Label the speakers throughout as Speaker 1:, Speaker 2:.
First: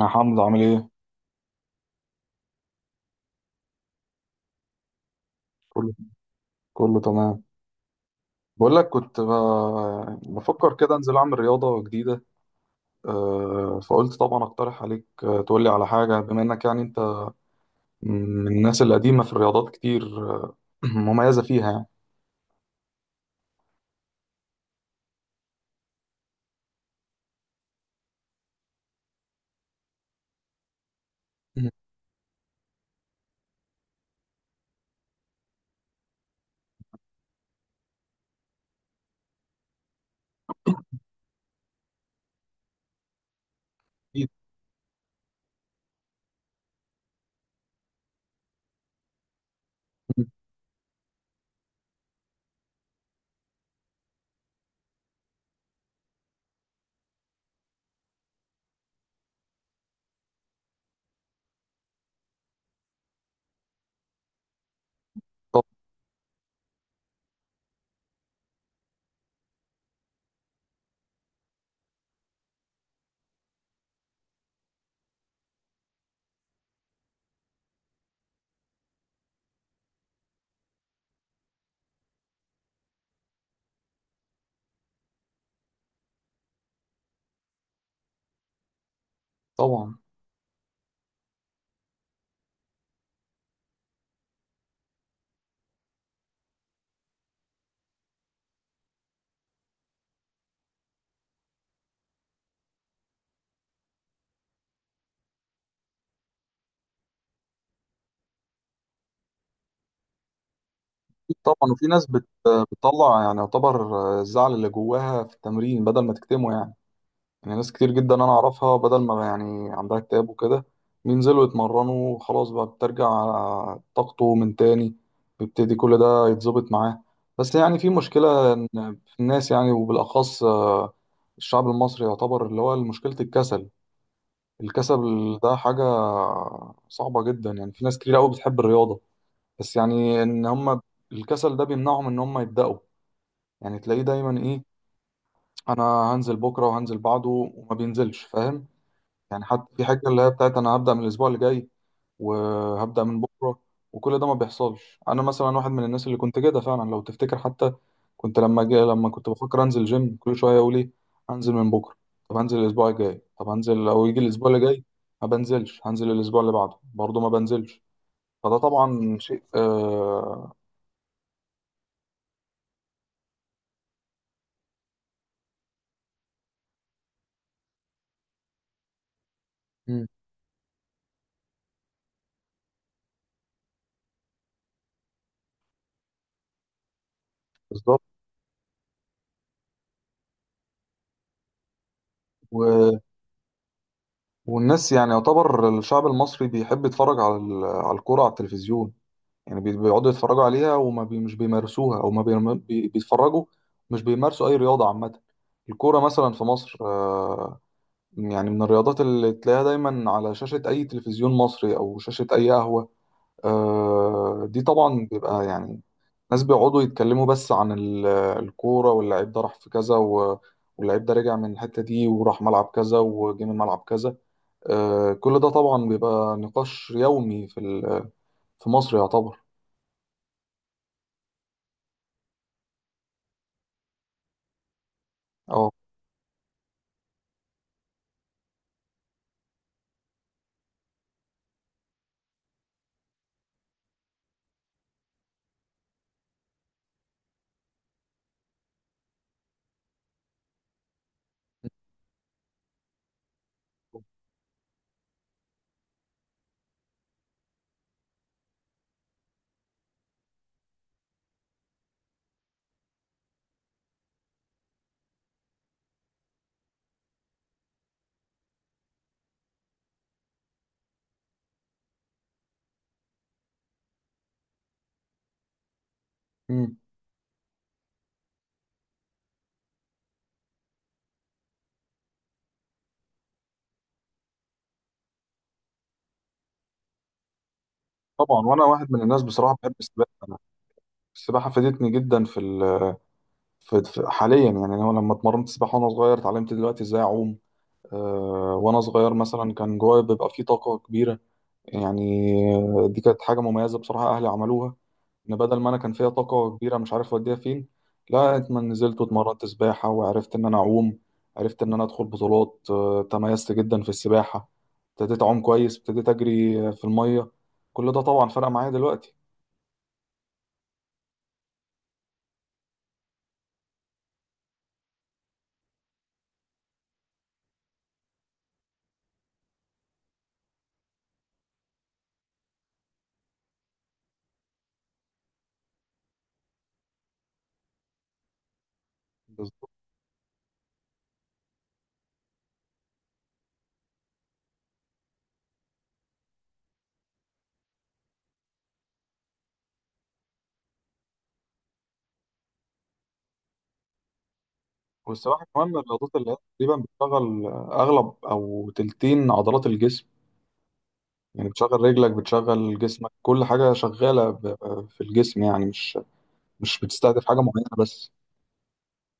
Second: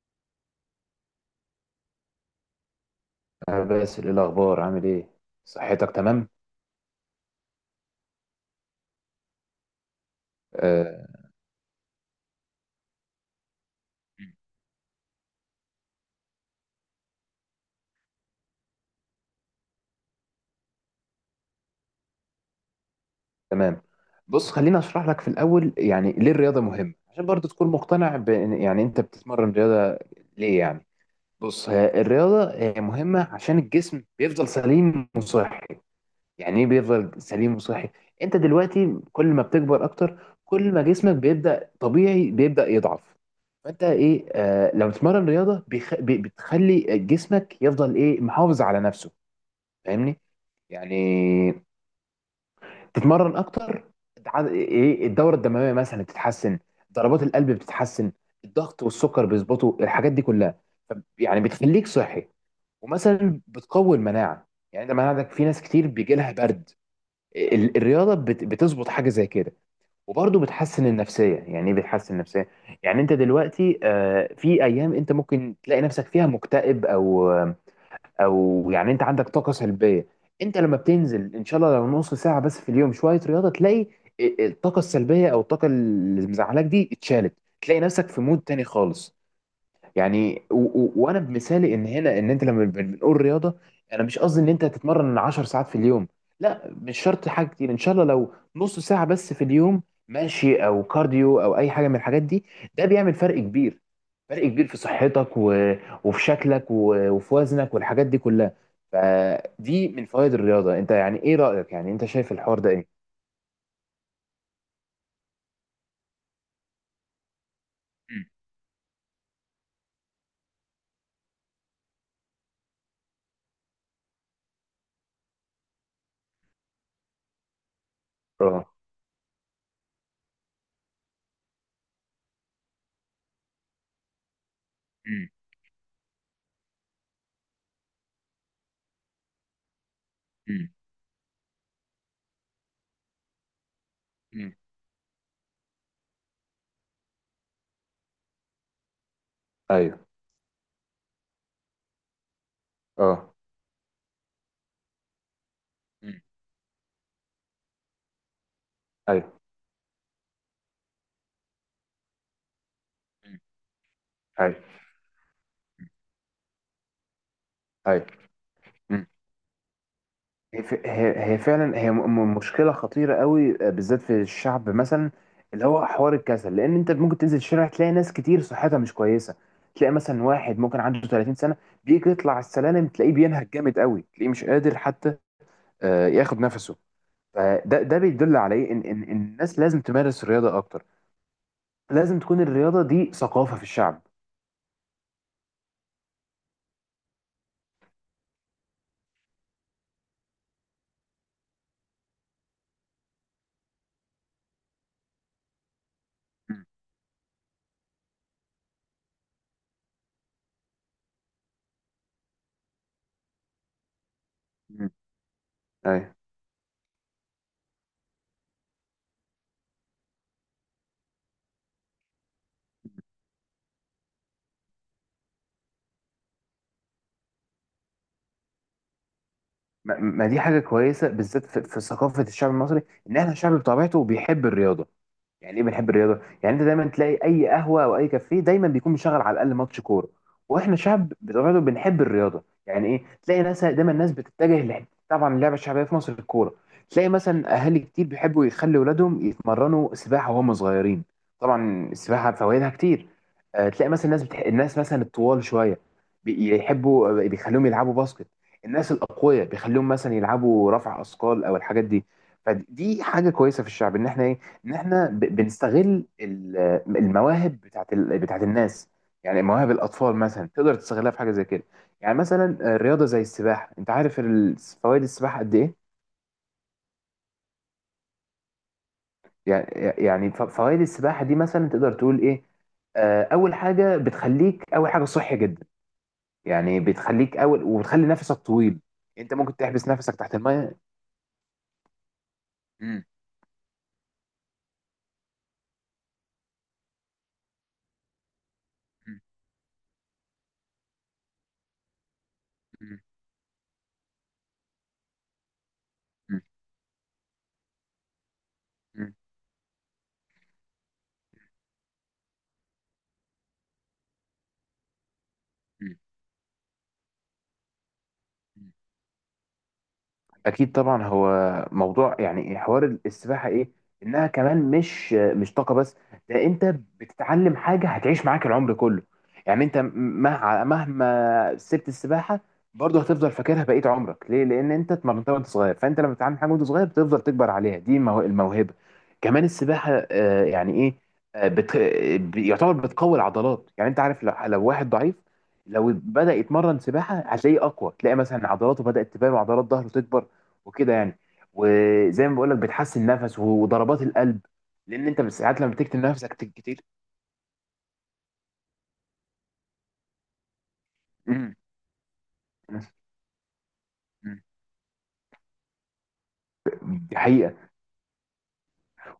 Speaker 1: يا حمزة، عامل ايه؟
Speaker 2: أنا باسل، إيه الأخبار؟ عامل إيه؟ صحتك
Speaker 1: كله
Speaker 2: تمام؟
Speaker 1: كله تمام. بقول لك كنت ب... بفكر كده
Speaker 2: آه،
Speaker 1: انزل اعمل رياضة جديدة. فقلت طبعا اقترح عليك، تقولي على حاجة، بما انك يعني انت من الناس القديمة في الرياضات كتير. مميزة فيها يعني.
Speaker 2: تمام. بص، خليني أشرح لك في الأول يعني ليه الرياضة مهمة، عشان برضو تكون مقتنع بإن يعني أنت بتتمرن رياضة ليه يعني؟ بص،
Speaker 1: مم.
Speaker 2: هي الرياضة هي مهمة عشان الجسم بيفضل سليم وصحي. يعني إيه بيفضل سليم وصحي؟ أنت دلوقتي كل ما بتكبر أكتر كل ما جسمك بيبدأ طبيعي بيبدأ يضعف. فأنت إيه
Speaker 1: أكيد.
Speaker 2: لما تتمرن رياضة بتخلي جسمك يفضل إيه محافظ على نفسه. فاهمني؟
Speaker 1: مم.
Speaker 2: يعني تتمرن اكتر. ايه الدوره الدمويه مثلا بتتحسن، ضربات القلب بتتحسن، الضغط والسكر بيظبطوا، الحاجات دي كلها، يعني بتخليك صحي. ومثلا بتقوي المناعه. يعني انت مناعتك، في ناس
Speaker 1: طب-
Speaker 2: كتير بيجي لها برد، الرياضه بتظبط حاجه زي كده. وبرضه بتحسن النفسيه. يعني ايه بتحسن النفسيه؟ يعني انت دلوقتي في ايام انت ممكن تلاقي نفسك فيها مكتئب، او يعني انت عندك طاقه سلبيه. انت لما بتنزل ان شاء الله لو نص ساعه بس في اليوم شويه رياضه تلاقي الطاقه السلبيه او الطاقه اللي مزعلاك دي اتشالت. تلاقي نفسك في مود تاني خالص.
Speaker 1: طبعا،
Speaker 2: يعني و و وانا بمثالي ان هنا ان انت لما بنقول رياضه، انا مش قصدي ان انت تتمرن 10 ساعات في اليوم. لا مش شرط حاجه كتير، ان شاء الله لو نص ساعه بس في اليوم ماشي او كارديو او اي حاجه من الحاجات دي، ده بيعمل فرق كبير. فرق كبير في صحتك وفي شكلك وفي وزنك والحاجات دي كلها. فدي من فوائد الرياضه. انت يعني
Speaker 1: أكيد
Speaker 2: ايه
Speaker 1: طبعا.
Speaker 2: رايك؟
Speaker 1: وفي
Speaker 2: يعني انت
Speaker 1: ناس
Speaker 2: شايف الحوار ده ايه؟
Speaker 1: بتطلع يعني يعتبر، الزعل اللي جواها في التمرين بدل ما تكتمه يعني. يعني ناس كتير جدا انا
Speaker 2: مم.
Speaker 1: اعرفها، بدل ما يعني عندها اكتئاب وكده، بينزلوا يتمرنوا وخلاص، بقى بترجع طاقته من تاني، بيبتدي كل ده يتظبط معاه. بس يعني في مشكلة،
Speaker 2: اه.
Speaker 1: إن في الناس يعني، وبالأخص الشعب المصري يعتبر، اللي هو مشكلة الكسل.
Speaker 2: مم.
Speaker 1: الكسل ده حاجة صعبة جدا. يعني في ناس كتير قوي بتحب الرياضة، بس يعني إن
Speaker 2: مم.
Speaker 1: هم الكسل ده بيمنعهم إن هم يبدأوا. يعني تلاقيه دايما
Speaker 2: مم.
Speaker 1: إيه، أنا هنزل بكرة وهنزل بعده، وما بينزلش، فاهم؟ يعني حتى في
Speaker 2: ايوه.
Speaker 1: حاجة اللي هي بتاعت أنا هبدأ من الأسبوع اللي جاي، وهبدأ من
Speaker 2: اه.
Speaker 1: بكرة، وكل ده ما بيحصلش. أنا مثلا واحد من الناس اللي
Speaker 2: مم.
Speaker 1: كنت كده فعلا لو تفتكر حتى، كنت لما كنت
Speaker 2: ايوه.
Speaker 1: بفكر أنزل جيم، كل شوية أقول إيه، هنزل من بكرة. طب هنزل الأسبوع الجاي،
Speaker 2: مم.
Speaker 1: طب هنزل أو يجي الأسبوع اللي
Speaker 2: ايوه،
Speaker 1: جاي ما بنزلش، هنزل الأسبوع اللي بعده برضه ما بنزلش.
Speaker 2: ايوه.
Speaker 1: فده
Speaker 2: مم.
Speaker 1: طبعا شيء.
Speaker 2: هي ف- هي هي فعلا هي م- م- مشكله خطيره قوي بالذات في الشعب، مثلا اللي هو حوار الكسل، لان انت ممكن تنزل الشارع تلاقي ناس كتير صحتها مش كويسه. تلاقي
Speaker 1: مم.
Speaker 2: مثلا واحد ممكن عنده 30 سنه بيجي يطلع السلالم تلاقيه بينهج جامد قوي، تلاقيه مش قادر حتى ياخد نفسه. فده
Speaker 1: بالظبط.
Speaker 2: بيدل على ايه؟ ان ان إن الناس لازم تمارس رياضه اكتر. لازم تكون الرياضه
Speaker 1: و...
Speaker 2: دي ثقافه في الشعب.
Speaker 1: والناس يعني يعتبر الشعب المصري بيحب يتفرج على الكورة على التلفزيون. يعني بيقعدوا يتفرجوا عليها، وما بي مش بيمارسوها، او ما بي بي- بيتفرجوا مش بيمارسوا اي رياضه عامه. الكوره مثلا في
Speaker 2: مم.
Speaker 1: مصر، يعني من الرياضات اللي تلاقيها دايما على شاشه اي تلفزيون مصري، او شاشه اي قهوه. دي
Speaker 2: مم.
Speaker 1: طبعا بيبقى يعني
Speaker 2: ايوه.
Speaker 1: ناس بيقعدوا يتكلموا بس عن الكوره، واللعيب ده راح في كذا، واللعيب ده رجع من الحته دي، وراح ملعب كذا وجه من ملعب كذا. كل ده طبعا بيبقى نقاش يومي في مصر يعتبر.
Speaker 2: ما ما دي حاجه كويسه، بالذات في ثقافه الشعب المصري، ان احنا شعب بطبيعته بيحب الرياضه. يعني ايه
Speaker 1: اه،
Speaker 2: بنحب الرياضه؟ يعني انت دايما تلاقي اي قهوه او اي كافيه دايما بيكون مشغل على الاقل ماتش كوره. واحنا شعب بطبيعته بنحب الرياضه. يعني ايه؟ تلاقي ناس دايما، الناس بتتجه طبعا اللعبه الشعبيه في مصر الكوره. تلاقي مثلا اهالي كتير بيحبوا يخلي ولادهم يتمرنوا سباحه وهم صغيرين. طبعا السباحه فوائدها كتير. تلاقي مثلا الناس مثلا الطوال شويه بيحبوا بيخليهم يلعبوا باسكت. الناس الاقوياء بيخليهم مثلا يلعبوا رفع اثقال او الحاجات دي. فدي حاجه كويسه في الشعب، ان احنا ايه؟ ان احنا بنستغل المواهب بتاعت الناس. يعني مواهب الاطفال مثلا تقدر تستغلها في حاجه زي كده. يعني مثلا رياضه زي السباحه. انت عارف فوائد السباحه قد ايه؟ يعني، يعني فوائد السباحه دي مثلا تقدر تقول ايه؟ اول حاجه بتخليك، اول حاجه صحي جدا. يعني بتخليك اول وبتخلي نفسك
Speaker 1: طبعا. وانا
Speaker 2: طويل.
Speaker 1: واحد من الناس
Speaker 2: انت
Speaker 1: بصراحه
Speaker 2: ممكن
Speaker 1: بحب
Speaker 2: تحبس
Speaker 1: السباحه
Speaker 2: نفسك تحت
Speaker 1: أنا.
Speaker 2: الميه.
Speaker 1: السباحه فادتني جدا في ال
Speaker 2: مم.
Speaker 1: في في- حاليا. يعني انا لما اتمرنت سباحه وانا صغير، اتعلمت دلوقتي ازاي اعوم. وانا صغير
Speaker 2: مم.
Speaker 1: مثلا كان جوايا بيبقى فيه طاقه كبيره، يعني. دي
Speaker 2: مم.
Speaker 1: كانت حاجه مميزه بصراحه اهلي عملوها، ان بدل ما انا كان فيها
Speaker 2: مم.
Speaker 1: طاقه كبيره مش عارف اوديها فين، لا اتمنى نزلت
Speaker 2: مم.
Speaker 1: واتمرنت سباحه، وعرفت ان انا اعوم، عرفت ان انا ادخل بطولات. تميزت جدا في السباحه، ابتديت اعوم كويس، ابتديت اجري في الميه. كل ده طبعا فرق معايا
Speaker 2: مم.
Speaker 1: دلوقتي.
Speaker 2: اكيد طبعا. هو موضوع يعني حوار السباحه ايه؟ انها كمان مش طاقه بس، ده انت بتتعلم حاجه هتعيش معاك العمر كله. يعني انت مهما سبت السباحه برضه هتفضل فاكرها بقيه عمرك. ليه؟ لان انت اتمرنتها وانت صغير، فانت لما بتتعلم حاجه وانت صغير بتفضل تكبر عليها. دي الموهبه. كمان السباحه يعني ايه؟ آه، بت... يعتبر بتقوي العضلات. يعني انت عارف لو واحد ضعيف لو بدأ يتمرن سباحة هتلاقيه أقوى. تلاقي مثلا عضلاته بدأت تبان وعضلات ظهره تكبر وكده يعني. وزي ما بقول لك، بتحسن النفس وضربات القلب، لان انت
Speaker 1: والسباحة
Speaker 2: ساعات
Speaker 1: كمان
Speaker 2: لما
Speaker 1: من
Speaker 2: تكتم
Speaker 1: الرياضات اللي
Speaker 2: نفسك
Speaker 1: هي تقريبا
Speaker 2: كتير.
Speaker 1: بتشغل أغلب أو تلتين عضلات الجسم. يعني
Speaker 2: امم.
Speaker 1: بتشغل رجلك، بتشغل جسمك، كل حاجة شغالة في الجسم. يعني مش
Speaker 2: دي
Speaker 1: بتستهدف حاجة معينة
Speaker 2: حقيقة.
Speaker 1: بس.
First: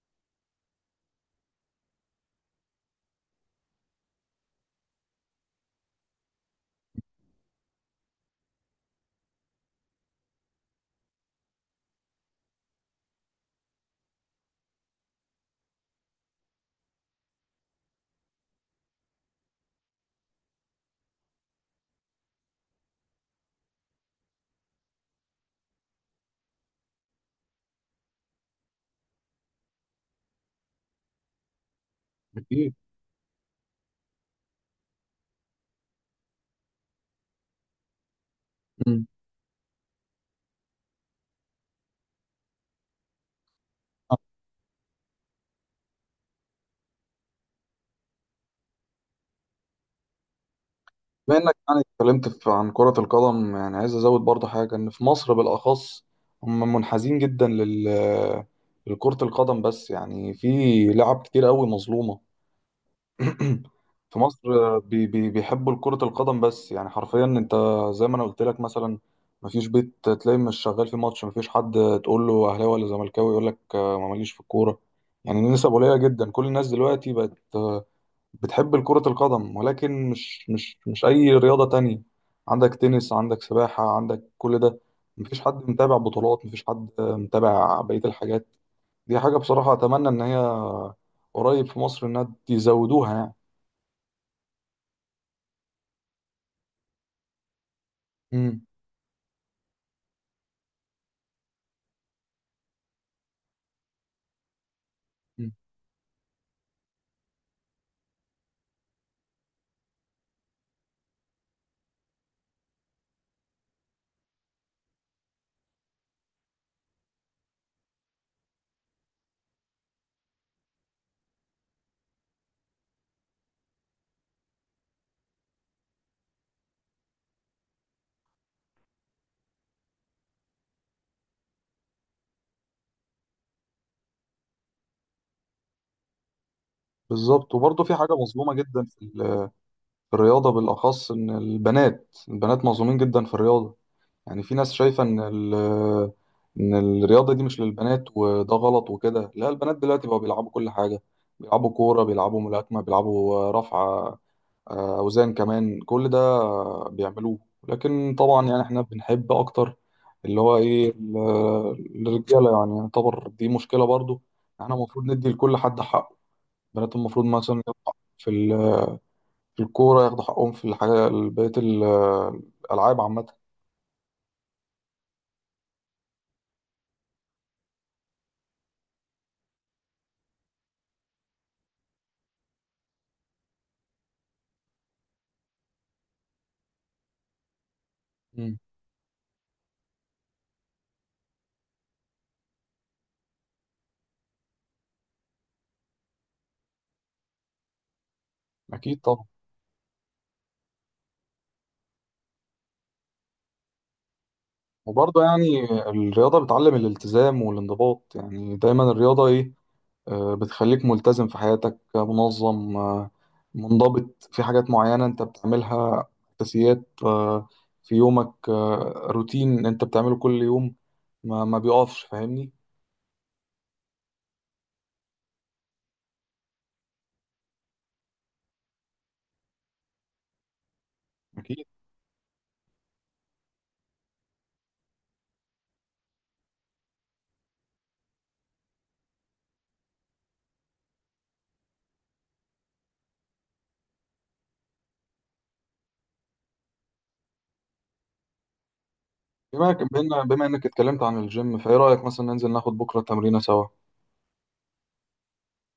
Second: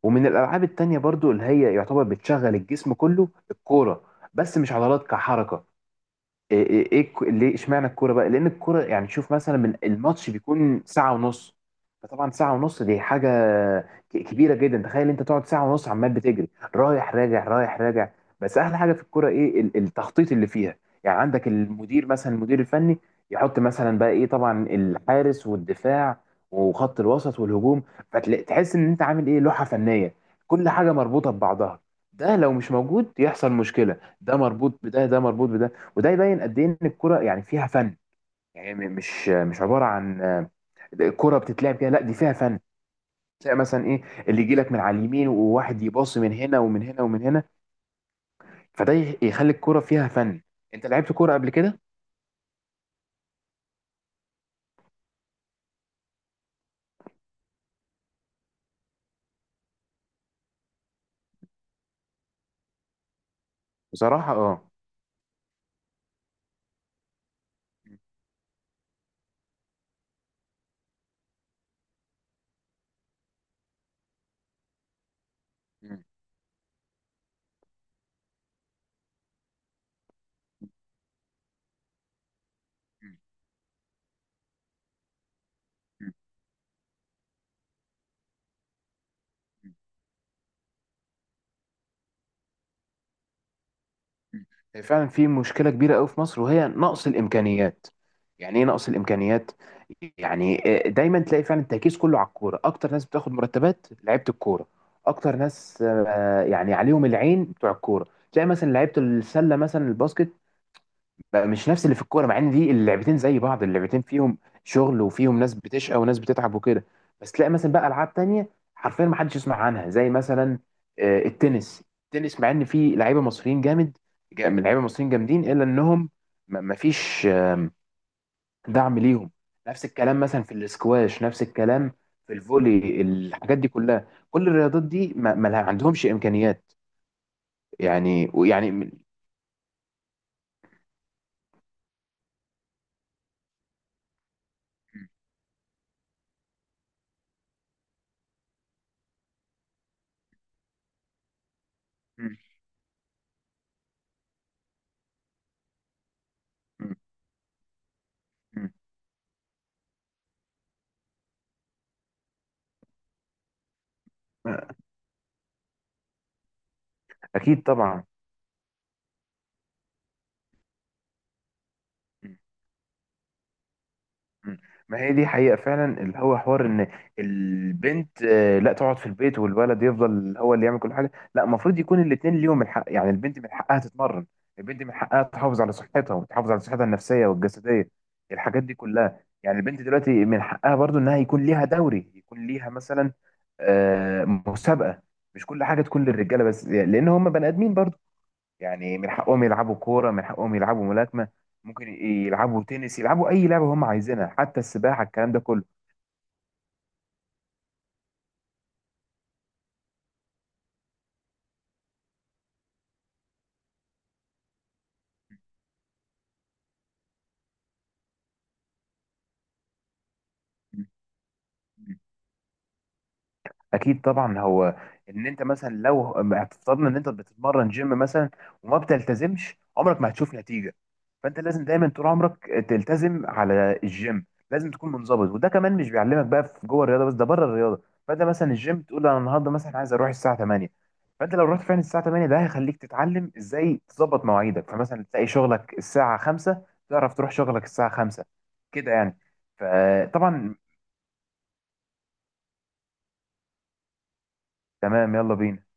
Speaker 2: ومن الألعاب التانية برضو اللي هي يعتبر بتشغل الجسم كله الكورة، بس مش عضلات كحركة. ليه اشمعنى الكوره بقى؟ لان الكوره يعني، شوف مثلا من الماتش بيكون ساعه ونص. فطبعا ساعه ونص دي حاجه كبيره جدا. تخيل انت تقعد ساعه ونص عمال بتجري، رايح راجع رايح راجع. بس احلى حاجه في الكوره ايه؟ التخطيط اللي فيها. يعني عندك المدير، مثلا المدير الفني، يحط مثلا بقى ايه؟ طبعا الحارس والدفاع وخط الوسط والهجوم. فتحس ان انت عامل ايه؟ لوحه فنيه. كل حاجه مربوطه ببعضها، ده لو مش
Speaker 1: أكيد.
Speaker 2: موجود يحصل مشكله، ده مربوط بده، ده مربوط بده. وده يبين قد ايه ان الكرة يعني فيها فن. يعني
Speaker 1: مم.
Speaker 2: مش عبارة عن كرة بتتلعب كده، لا دي فيها فن. تلاقي مثلا ايه؟ اللي يجي لك من على اليمين وواحد يباصي من هنا ومن هنا ومن هنا. فده يخلي الكرة فيها فن. انت لعبت كرة
Speaker 1: بما
Speaker 2: قبل
Speaker 1: إنك
Speaker 2: كده؟
Speaker 1: يعني اتكلمت عن كرة القدم، يعني عايز أزود برضه حاجة، إن في مصر بالأخص هم منحازين جدا لكرة القدم، بس يعني في لعب كتير قوي مظلومة. في
Speaker 2: بصراحة
Speaker 1: مصر،
Speaker 2: اه.
Speaker 1: بي بي بيحبوا كرة القدم، بس يعني حرفيا انت زي ما انا قلت لك مثلا، مفيش بيت تلاقي مش شغال في ماتش، مفيش حد تقول له اهلاوي ولا زملكاوي يقول لك ما ماليش في الكورة. يعني النسب قليلة جدا، كل الناس دلوقتي بقت بتحب كرة القدم، ولكن مش اي رياضة تانية. عندك تنس، عندك سباحة، عندك كل ده. مفيش حد متابع بطولات، مفيش حد متابع بقية الحاجات. دي حاجة بصراحة اتمنى ان هي قريب في مصر انها يزودوها يعني.
Speaker 2: هي فعلا في مشكلة كبيرة قوي في مصر، وهي نقص الإمكانيات. يعني
Speaker 1: مم.
Speaker 2: إيه نقص الإمكانيات؟ يعني دايما تلاقي فعلا التركيز كله على الكورة، أكتر ناس بتاخد مرتبات لعيبة الكورة، أكتر
Speaker 1: مم.
Speaker 2: ناس يعني عليهم العين بتوع الكورة. تلاقي مثلا لعيبة السلة مثلا الباسكت بقى مش نفس اللي في الكوره، مع ان دي اللعبتين زي بعض، اللعبتين فيهم شغل وفيهم ناس بتشقى وناس بتتعب وكده. بس تلاقي مثلا بقى العاب تانية حرفيا ما حدش يسمع عنها، زي مثلا التنس، مع ان في لعيبه مصريين جامد. من لعيبه مصريين جامدين، الا انهم ما ما فيش دعم ليهم. نفس الكلام مثلا في الاسكواش، نفس الكلام في الفولي، الحاجات دي كلها. كل الرياضات دي ما, ما عندهمش امكانيات.
Speaker 1: بالظبط. وبرضه في حاجة
Speaker 2: يعني
Speaker 1: مظلومة
Speaker 2: ويعني
Speaker 1: جدا
Speaker 2: م-
Speaker 1: في الرياضة بالأخص، إن البنات مظلومين جدا في الرياضة. يعني في ناس شايفة إن الرياضة دي مش للبنات، وده غلط وكده. لا، البنات دلوقتي بقوا بيلعبوا كل حاجة. بيلعبوا كورة،
Speaker 2: م-
Speaker 1: بيلعبوا ملاكمة، بيلعبوا رفع أوزان كمان، كل ده
Speaker 2: م-
Speaker 1: بيعملوه. لكن طبعا يعني
Speaker 2: م-
Speaker 1: إحنا بنحب أكتر اللي هو إيه الرجالة، يعني يعتبر دي مشكلة برضه. احنا
Speaker 2: م-
Speaker 1: المفروض ندي لكل حد حقه، البنات المفروض مثلا
Speaker 2: اكيد
Speaker 1: ياخدوا
Speaker 2: طبعا.
Speaker 1: حقهم في الكورة، ياخدوا حقهم في الحاجة، بقية الألعاب عامة.
Speaker 2: مم. ما هي دي حقيقة فعلا، اللي هو حوار ان البنت لا تقعد في البيت والولد يفضل هو اللي يعمل كل حاجة. لا، المفروض يكون الاتنين ليهم الحق. يعني البنت من حقها تتمرن. البنت من حقها تحافظ على صحتها، وتحافظ على صحتها النفسية والجسدية،
Speaker 1: مم.
Speaker 2: الحاجات دي كلها. يعني البنت دلوقتي من حقها برضو انها يكون ليها دوري، يكون ليها مثلا مسابقة. مش كل حاجة تكون للرجالة بس، لان هم بني ادمين برضو. يعني
Speaker 1: أكيد
Speaker 2: من
Speaker 1: طبعا.
Speaker 2: حقهم يلعبوا كورة، من حقهم يلعبوا ملاكمة. ممكن يلعبوا تنس، يلعبوا أي لعبة هم عايزينها، حتى السباحة،
Speaker 1: وبرضه
Speaker 2: الكلام ده
Speaker 1: يعني
Speaker 2: كله.
Speaker 1: الرياضة بتعلم الالتزام والانضباط، يعني دايما الرياضة إيه، بتخليك ملتزم في حياتك، منظم، منضبط في حاجات معينة أنت بتعملها، أساسيات في يومك، روتين أنت بتعمله كل يوم، ما بيقفش، فاهمني؟
Speaker 2: اكيد طبعا. هو ان انت مثلا لو افترضنا ان انت بتتمرن جيم مثلا وما بتلتزمش، عمرك ما هتشوف نتيجه. فانت لازم
Speaker 1: أكيد.
Speaker 2: دايما طول عمرك تلتزم على الجيم، لازم تكون منضبط. وده كمان مش بيعلمك بقى في جوه الرياضه بس، ده بره الرياضه. فانت مثلا الجيم تقول انا النهارده مثلا عايز اروح الساعه 8. فانت لو رحت فعلا الساعه 8 ده هيخليك تتعلم ازاي تظبط مواعيدك. فمثلا تلاقي شغلك الساعه 5، تعرف تروح شغلك الساعه 5. كده يعني.
Speaker 1: بما
Speaker 2: فطبعا
Speaker 1: إنك اتكلمت عن الجيم، فإيه رأيك مثلا ننزل ناخد بكرة تمرينة سوا؟
Speaker 2: تمام، يلا بينا.